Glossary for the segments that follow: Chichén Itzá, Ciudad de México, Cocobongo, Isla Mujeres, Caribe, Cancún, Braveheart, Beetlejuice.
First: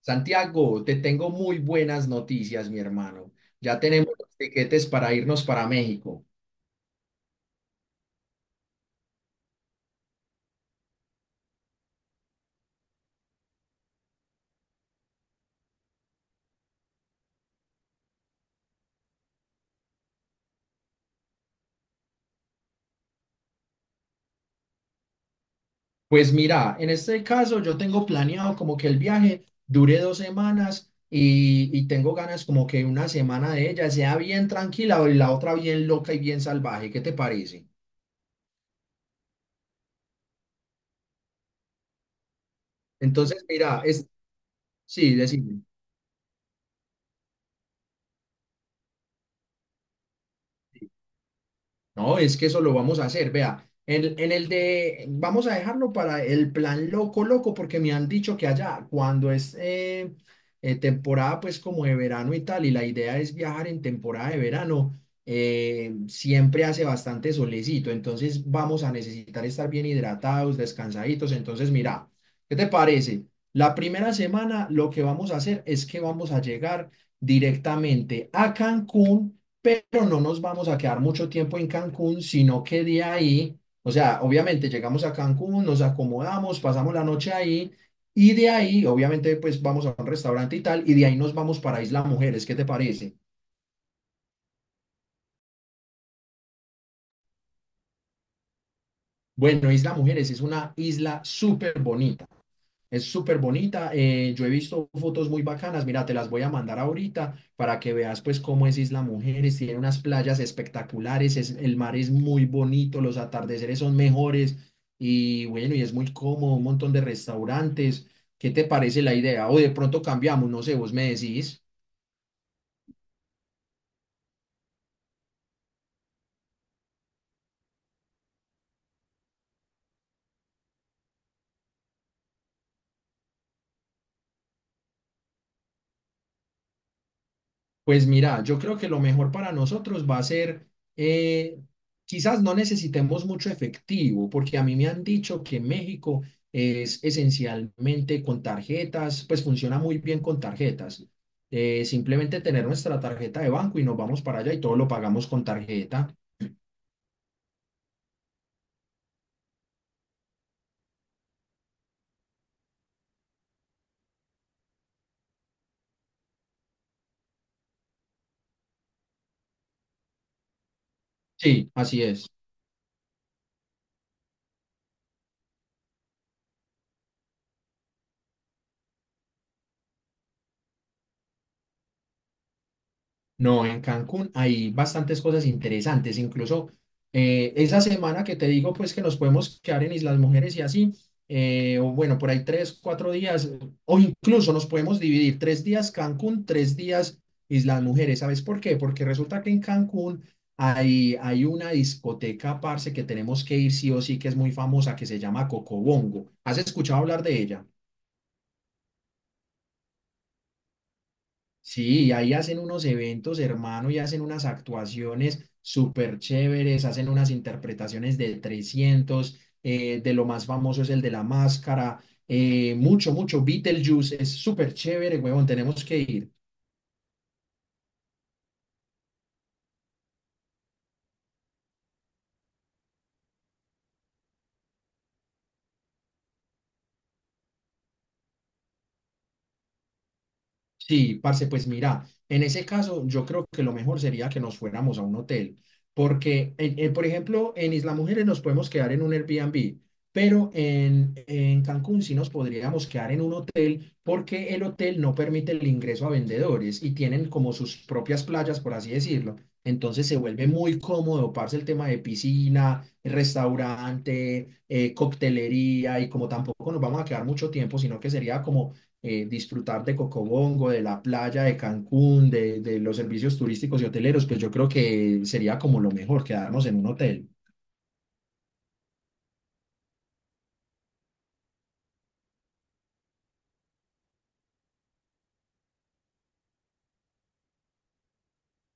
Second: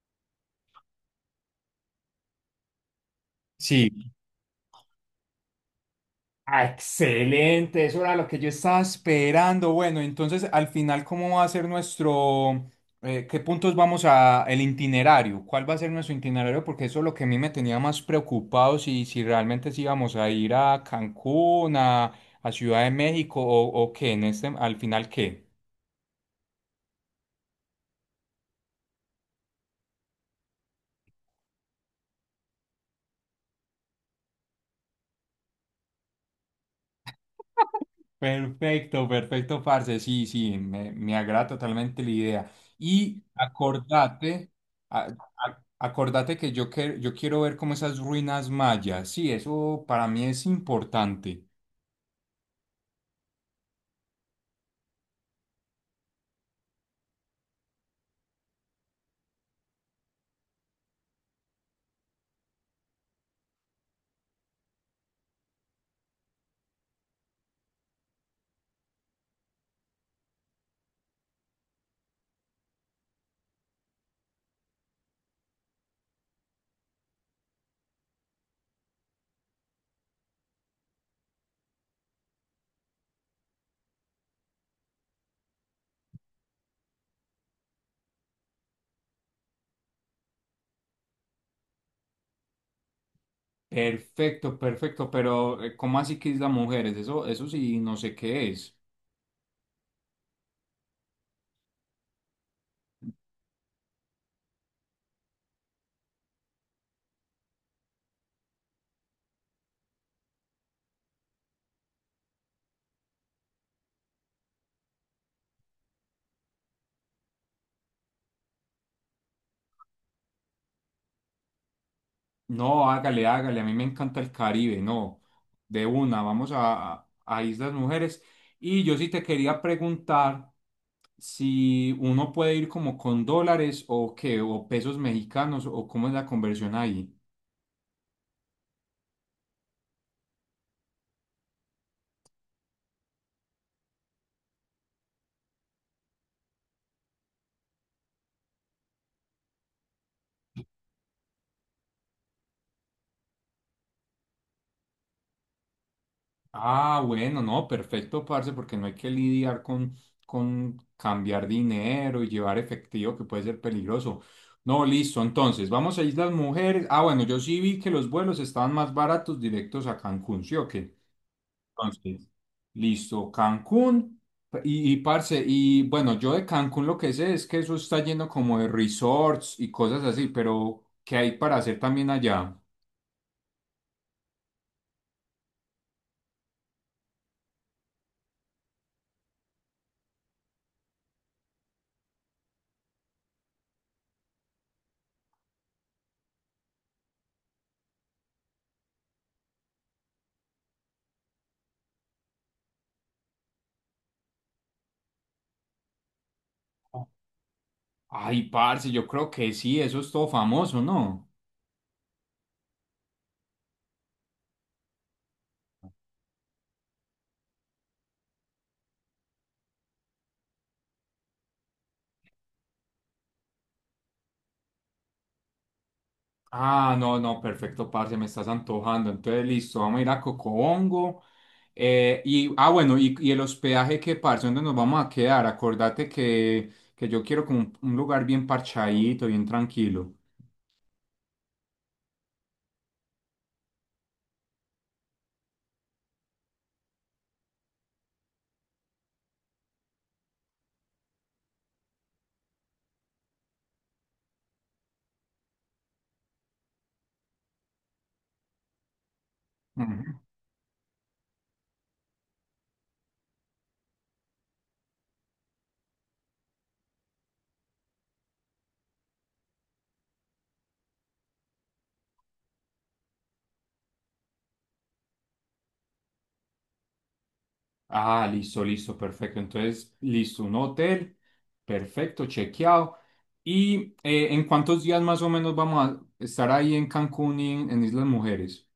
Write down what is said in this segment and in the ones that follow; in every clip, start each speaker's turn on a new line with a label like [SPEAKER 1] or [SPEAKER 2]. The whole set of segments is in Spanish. [SPEAKER 1] Santiago, te tengo muy buenas noticias, mi hermano. Ya
[SPEAKER 2] Sí.
[SPEAKER 1] tenemos los tiquetes para irnos para México.
[SPEAKER 2] Ah, excelente, eso era lo que yo estaba esperando. Bueno, entonces al final, ¿cómo va a ser nuestro, qué puntos vamos a, el itinerario? ¿Cuál va a ser nuestro itinerario? Porque eso es lo que a mí me tenía más preocupado, si realmente sí íbamos a ir a Cancún, a Ciudad de México o qué, en este, al final qué.
[SPEAKER 1] Pues mira, en este caso yo tengo planeado como que el viaje dure dos semanas y tengo ganas como que una semana de ella sea bien tranquila y la otra bien loca y bien salvaje. ¿Qué te parece?
[SPEAKER 2] Perfecto, perfecto, parce. Sí, sí, me agrada totalmente la idea. Y
[SPEAKER 1] Entonces, mira, es,
[SPEAKER 2] acordate, a-
[SPEAKER 1] sí, decime.
[SPEAKER 2] acordate que yo quiero ver como esas ruinas mayas. Sí, eso para mí es importante.
[SPEAKER 1] No, es que eso lo vamos a hacer, vea. En el de, vamos a dejarlo para el plan loco, loco, porque me han dicho que allá, cuando es temporada, pues como de verano y tal, y la idea es viajar en temporada de verano, siempre hace bastante solecito, entonces vamos a necesitar estar bien hidratados, descansaditos. Entonces, mira, ¿qué te parece? La primera semana lo que vamos a hacer es que vamos a llegar directamente a Cancún, pero no nos vamos a quedar mucho tiempo en Cancún, sino que de ahí, o sea, obviamente llegamos a Cancún, nos acomodamos, pasamos la noche ahí y de ahí, obviamente, pues vamos a un restaurante y tal, y de ahí nos vamos para Isla Mujeres, ¿qué te parece?
[SPEAKER 2] Perfecto, perfecto, pero ¿cómo así que Isla Mujeres? Eso sí, no sé qué es.
[SPEAKER 1] Bueno, Isla Mujeres es una isla súper bonita. Es súper bonita. Yo he visto fotos muy bacanas. Mira, te las voy a mandar ahorita para que veas pues cómo es Isla Mujeres. Tiene unas playas espectaculares. Es, el mar es muy bonito. Los atardeceres son mejores. Y bueno, y es muy cómodo. Un montón de restaurantes. ¿Qué te parece la idea? O de pronto cambiamos. No sé, vos me decís.
[SPEAKER 2] No, hágale, hágale, a mí me encanta el Caribe, no. De una, vamos a Islas Mujeres. Y yo sí te quería preguntar. Si uno puede ir como con dólares o qué, o pesos mexicanos, o cómo es la conversión ahí.
[SPEAKER 1] Pues mira, yo creo que lo mejor para nosotros va a ser, eh, quizás no necesitemos mucho efectivo, porque a mí me han dicho que México es esencialmente con tarjetas, pues funciona muy bien con tarjetas. Simplemente tener nuestra tarjeta de banco y nos vamos para allá y todo lo pagamos con tarjeta.
[SPEAKER 2] Ah, bueno, no, perfecto, parce, porque no hay que lidiar con cambiar dinero y llevar efectivo, que puede ser peligroso. No, listo, entonces, vamos a Islas Mujeres. Ah, bueno, yo sí vi que los vuelos estaban más baratos directos a Cancún, ¿sí o qué?
[SPEAKER 1] Sí, así es.
[SPEAKER 2] Entonces, listo, Cancún. Y, parce, y bueno, yo de Cancún lo que sé es que eso está lleno como de resorts y cosas así, pero ¿qué hay para hacer también allá?
[SPEAKER 1] No, en Cancún hay bastantes cosas interesantes, incluso esa semana que te digo, pues que nos podemos quedar en Islas Mujeres y así, o bueno, por ahí tres, cuatro días, o incluso nos podemos dividir tres días Cancún, tres días Islas Mujeres. ¿Sabes por qué? Porque resulta que en Cancún hay una discoteca, parce, que tenemos que ir sí o sí, que es muy famosa, que se llama Cocobongo. ¿Has escuchado hablar de ella?
[SPEAKER 2] Ay, parce, yo creo que sí, eso es todo famoso, ¿no?
[SPEAKER 1] Sí, y ahí hacen unos eventos, hermano, y hacen unas actuaciones súper chéveres, hacen unas interpretaciones de 300, de lo más famoso es el de la máscara, mucho, mucho, Beetlejuice, es súper chévere, huevón, tenemos que ir.
[SPEAKER 2] Ah, no, no, perfecto, parce, me estás antojando. Entonces, listo, vamos a ir a Cocobongo. Y, ah, bueno, y el hospedaje, ¿qué, parce? ¿Dónde nos vamos a quedar? Acordate que yo quiero como un lugar bien parchadito, bien tranquilo.
[SPEAKER 1] Sí, parce, pues mira, en ese caso yo creo que lo mejor sería que nos fuéramos a un hotel, porque, por ejemplo, en Isla Mujeres nos podemos quedar en un Airbnb, pero en Cancún sí nos podríamos quedar en un hotel porque el hotel no permite el ingreso a vendedores y tienen como sus propias playas, por así decirlo. Entonces se vuelve muy cómodo, parce, el tema de piscina, restaurante, coctelería y como tampoco nos vamos a quedar mucho tiempo, sino que sería como disfrutar de Cocobongo, de la playa de Cancún, de los servicios turísticos y hoteleros, pues yo creo que sería como lo mejor, quedarnos en un hotel.
[SPEAKER 2] Ah, listo, listo, perfecto. Entonces, listo, un hotel, perfecto, chequeado. ¿Y en cuántos días más o menos vamos a estar ahí en Cancún y en Islas Mujeres?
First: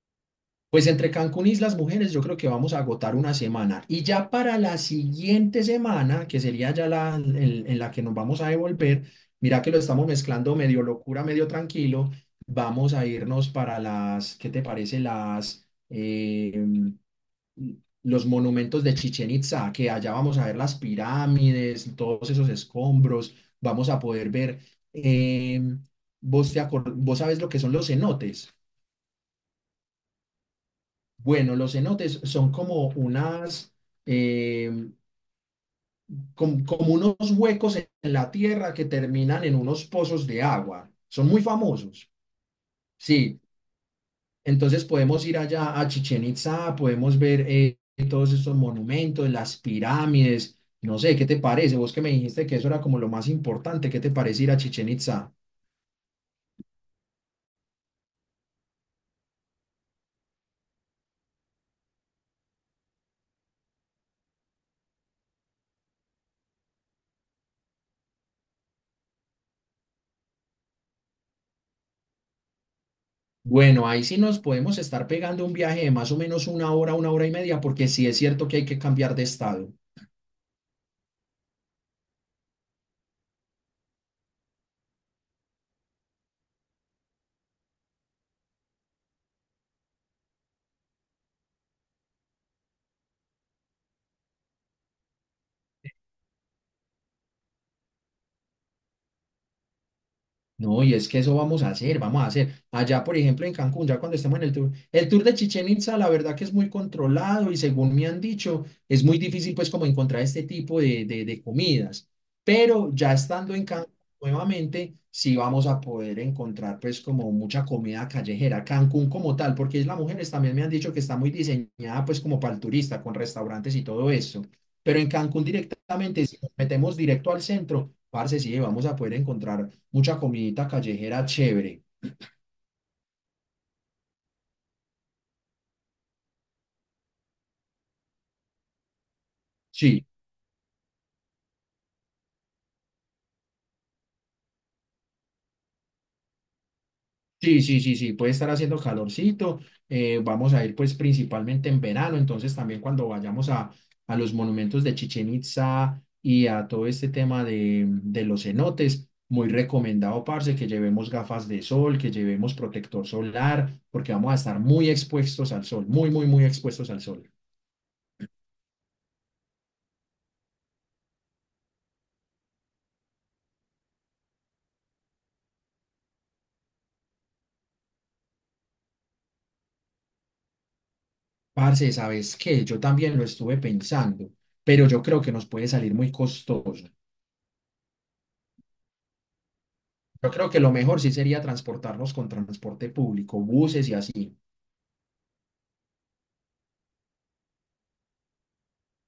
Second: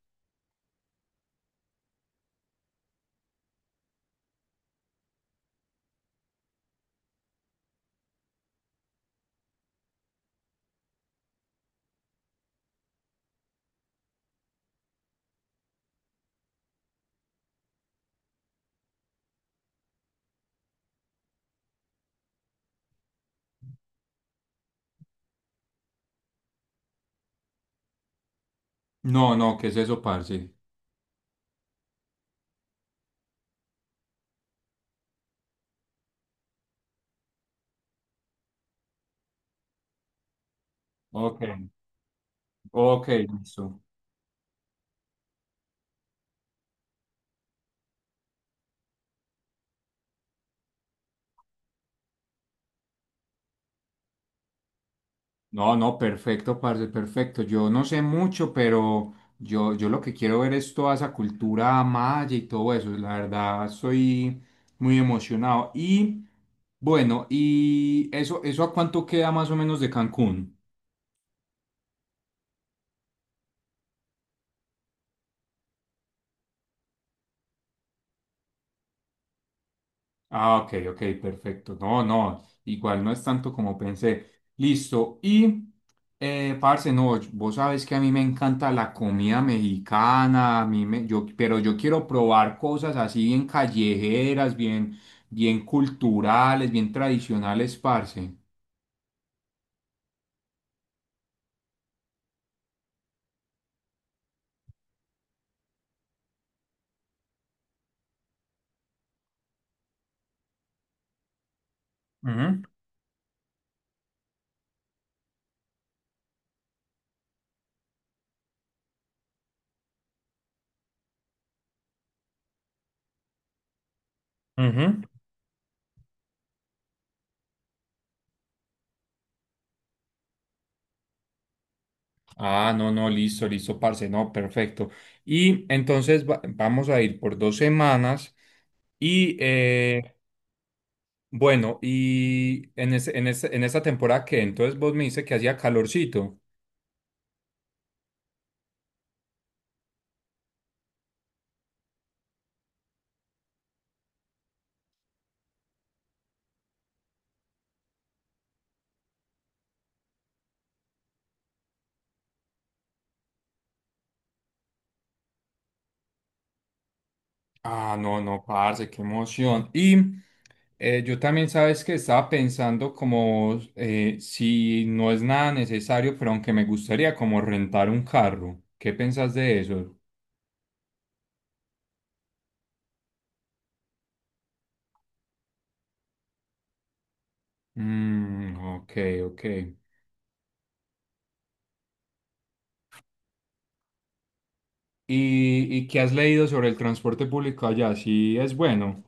[SPEAKER 1] Pues entre Cancún y Islas Mujeres yo creo que vamos a agotar una semana. Y ya para la siguiente semana, que sería ya la en la que nos vamos a devolver, mira que lo estamos mezclando medio locura, medio tranquilo, vamos a irnos para las, ¿qué te parece? Los monumentos de Chichén Itzá, que allá vamos a ver las pirámides, todos esos escombros, vamos a poder ver, eh, vos, vos sabes lo que son los cenotes.
[SPEAKER 2] No, no, ¿qué es eso, parce?
[SPEAKER 1] Bueno, los cenotes son como unas, eh, como unos huecos en la tierra que terminan en unos pozos de agua. Son
[SPEAKER 2] Ok,
[SPEAKER 1] muy famosos.
[SPEAKER 2] ok,
[SPEAKER 1] Sí,
[SPEAKER 2] listo.
[SPEAKER 1] entonces podemos ir allá a Chichén Itzá, podemos ver todos estos monumentos, las pirámides, no sé, ¿qué te parece? Vos que me dijiste que eso era como lo más importante, ¿qué te parece ir a Chichén Itzá?
[SPEAKER 2] No, no, perfecto, parce, perfecto. Yo no sé mucho, pero yo lo que quiero ver es toda esa cultura maya y todo eso. La verdad, estoy muy emocionado. Y bueno, ¿y eso a cuánto queda más o menos de Cancún?
[SPEAKER 1] Bueno, ahí sí nos podemos estar pegando un viaje de más o menos una hora y media, porque sí es cierto que hay que cambiar de estado.
[SPEAKER 2] Ah, ok, ok, perfecto. No, no, igual no es tanto como pensé. Listo. Y, parce, no, vos sabes que a mí me encanta la comida mexicana, a mí me, yo, pero yo quiero probar cosas así bien callejeras, bien, bien culturales, bien tradicionales, parce.
[SPEAKER 1] No, y es que eso vamos a hacer, vamos a hacer. Allá, por ejemplo, en Cancún, ya cuando estemos en el tour de Chichén Itzá, la verdad que es muy controlado y según me han dicho, es muy difícil pues como encontrar este tipo de comidas.
[SPEAKER 2] Ujú,
[SPEAKER 1] Pero ya estando en Cancún nuevamente, sí vamos a poder encontrar pues como mucha comida callejera. Cancún como tal, porque es las mujeres también me han dicho que está muy diseñada pues como para el turista, con restaurantes y todo eso. Pero
[SPEAKER 2] ujú.
[SPEAKER 1] en Cancún directamente, si nos metemos directo al centro, parce, sí, vamos a poder encontrar mucha comidita callejera chévere.
[SPEAKER 2] Ah, no, no, listo, listo, parce, no, perfecto. Y entonces vamos a ir por dos semanas y
[SPEAKER 1] Sí,
[SPEAKER 2] bueno, y en ese, en esa temporada que entonces vos me dices que hacía calorcito.
[SPEAKER 1] sí, sí, sí, sí, puede estar haciendo calorcito. Vamos a ir pues principalmente en verano, entonces también cuando vayamos a los monumentos de Chichen Itza y a todo este tema de los cenotes, muy recomendado, parce, que llevemos gafas de sol, que llevemos protector solar, porque vamos a estar muy expuestos al sol, muy, muy, muy expuestos al sol.
[SPEAKER 2] Ah, no, no, parce, qué emoción. Y yo también sabes que estaba pensando como si no es nada necesario, pero aunque me gustaría como rentar un carro. ¿Qué pensás de eso?
[SPEAKER 1] Parce, ¿sabes qué? Yo también lo estuve pensando, pero yo creo que nos puede salir muy costoso.
[SPEAKER 2] Mm, ok, ok.
[SPEAKER 1] Yo creo que lo mejor sí sería transportarnos con transporte público, buses y así.
[SPEAKER 2] Y qué has leído sobre el transporte público allá? ¿Sí es bueno?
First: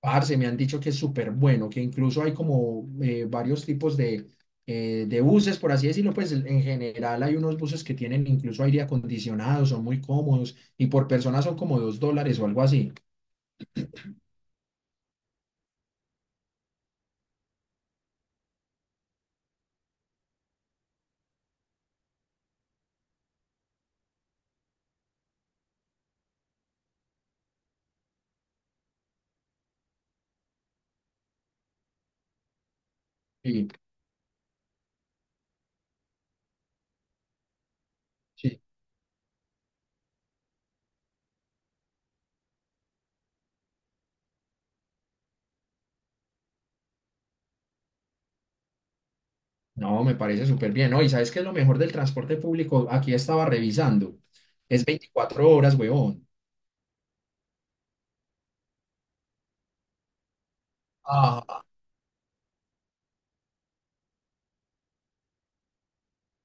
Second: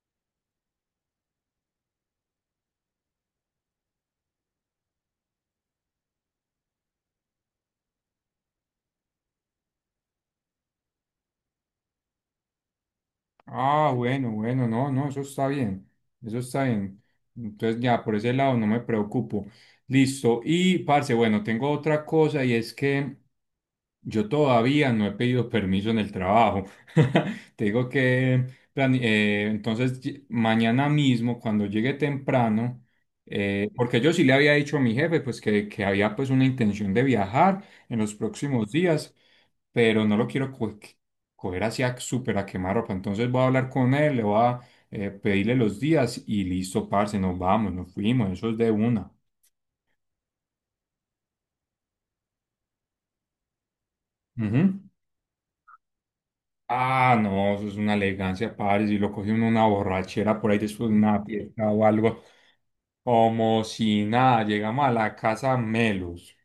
[SPEAKER 1] Parce, me han dicho que es súper bueno, que incluso hay como varios tipos de buses, por así decirlo, pues en general hay unos buses que tienen incluso aire acondicionado, son muy cómodos y por persona son como $2 o algo así.
[SPEAKER 2] Ah, bueno, bueno, no, no, eso está bien, eso está bien. Entonces ya, por ese lado no me preocupo. Listo. Y, parce, bueno, tengo otra cosa y es que yo todavía no he pedido permiso en el trabajo. Te digo que entonces mañana mismo, cuando llegue temprano,
[SPEAKER 1] Sí,
[SPEAKER 2] porque yo sí le había dicho a mi jefe pues que había pues una intención de viajar en los
[SPEAKER 1] sí.
[SPEAKER 2] próximos días, pero no lo quiero coger hacia súper a quemarropa. Entonces voy a hablar con él, le voy a pedirle los días y listo, parce, nos vamos, nos fuimos, eso es de una.
[SPEAKER 1] No, me parece súper bien, ¿no? Y sabes qué es lo mejor del transporte público, aquí estaba revisando,
[SPEAKER 2] Ujú.
[SPEAKER 1] es 24 horas, huevón.
[SPEAKER 2] Ah, no, eso es una elegancia, padre. Si lo coge uno una borrachera por ahí después de una fiesta o algo, como si nada, llegamos a la casa melos.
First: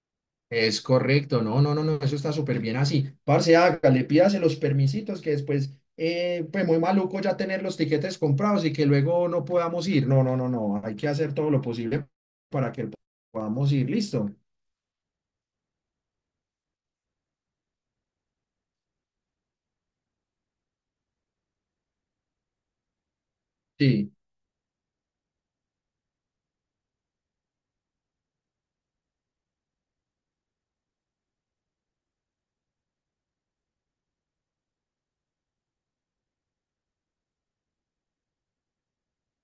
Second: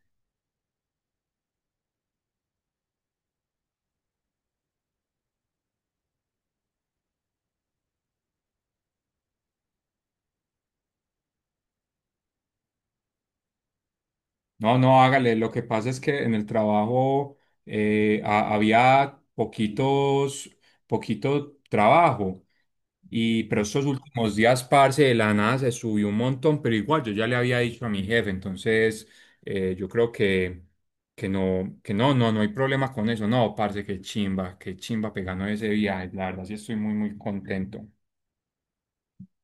[SPEAKER 1] Es correcto, no, no, no, no, eso está súper bien así. Parce, hágale, pídase los permisitos que después, pues muy maluco ya tener los tiquetes comprados y que luego no podamos ir. No, no, no, no, hay que hacer todo lo posible para que podamos ir, listo.
[SPEAKER 2] No, no, hágale. Lo que pasa es que en el trabajo había poquitos, poquito trabajo. Y pero estos
[SPEAKER 1] Sí.
[SPEAKER 2] últimos días, parce, de la nada se subió un montón, pero igual yo ya le había dicho a mi jefe, entonces yo creo que, que no hay problema con eso. No, parce, qué chimba pegando ese viaje. La verdad, sí estoy muy, muy contento.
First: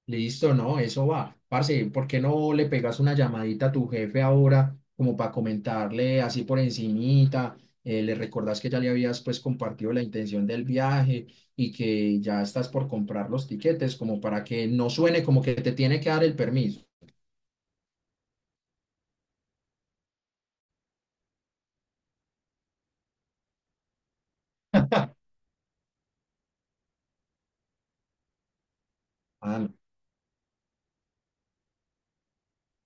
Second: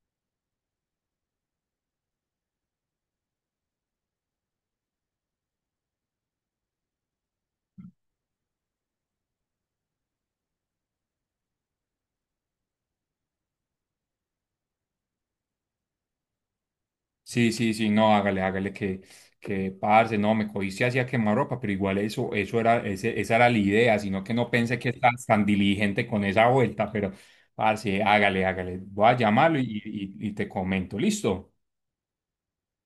[SPEAKER 1] Listo, no, eso va. Parce, ¿por qué no le pegas una llamadita a tu jefe ahora como para comentarle así por encimita? Le recordás que ya le habías pues compartido la intención del viaje y que ya estás por comprar los tiquetes como para que no suene como que te tiene que dar el permiso.
[SPEAKER 2] Sí, sí, sí, no, hágale, hágale que parce, no, me cogiste hacia ropa, pero igual eso, eso era, esa era la idea, sino que no pensé que estás tan diligente con esa vuelta, pero parce, hágale, hágale. Voy a llamarlo
[SPEAKER 1] Ah, no.
[SPEAKER 2] y, y te comento, ¿listo?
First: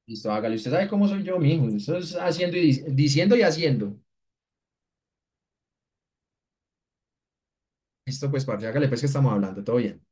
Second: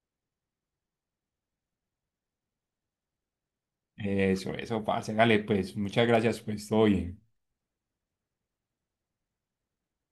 [SPEAKER 1] Listo, hágale. Usted sabe cómo soy yo, mijo. Eso es haciendo y diciendo y haciendo.
[SPEAKER 2] Eso, parce, hágale, pues, muchas gracias, pues, todo bien.
[SPEAKER 1] Listo, pues, parce, hágale pues que estamos hablando. Todo bien.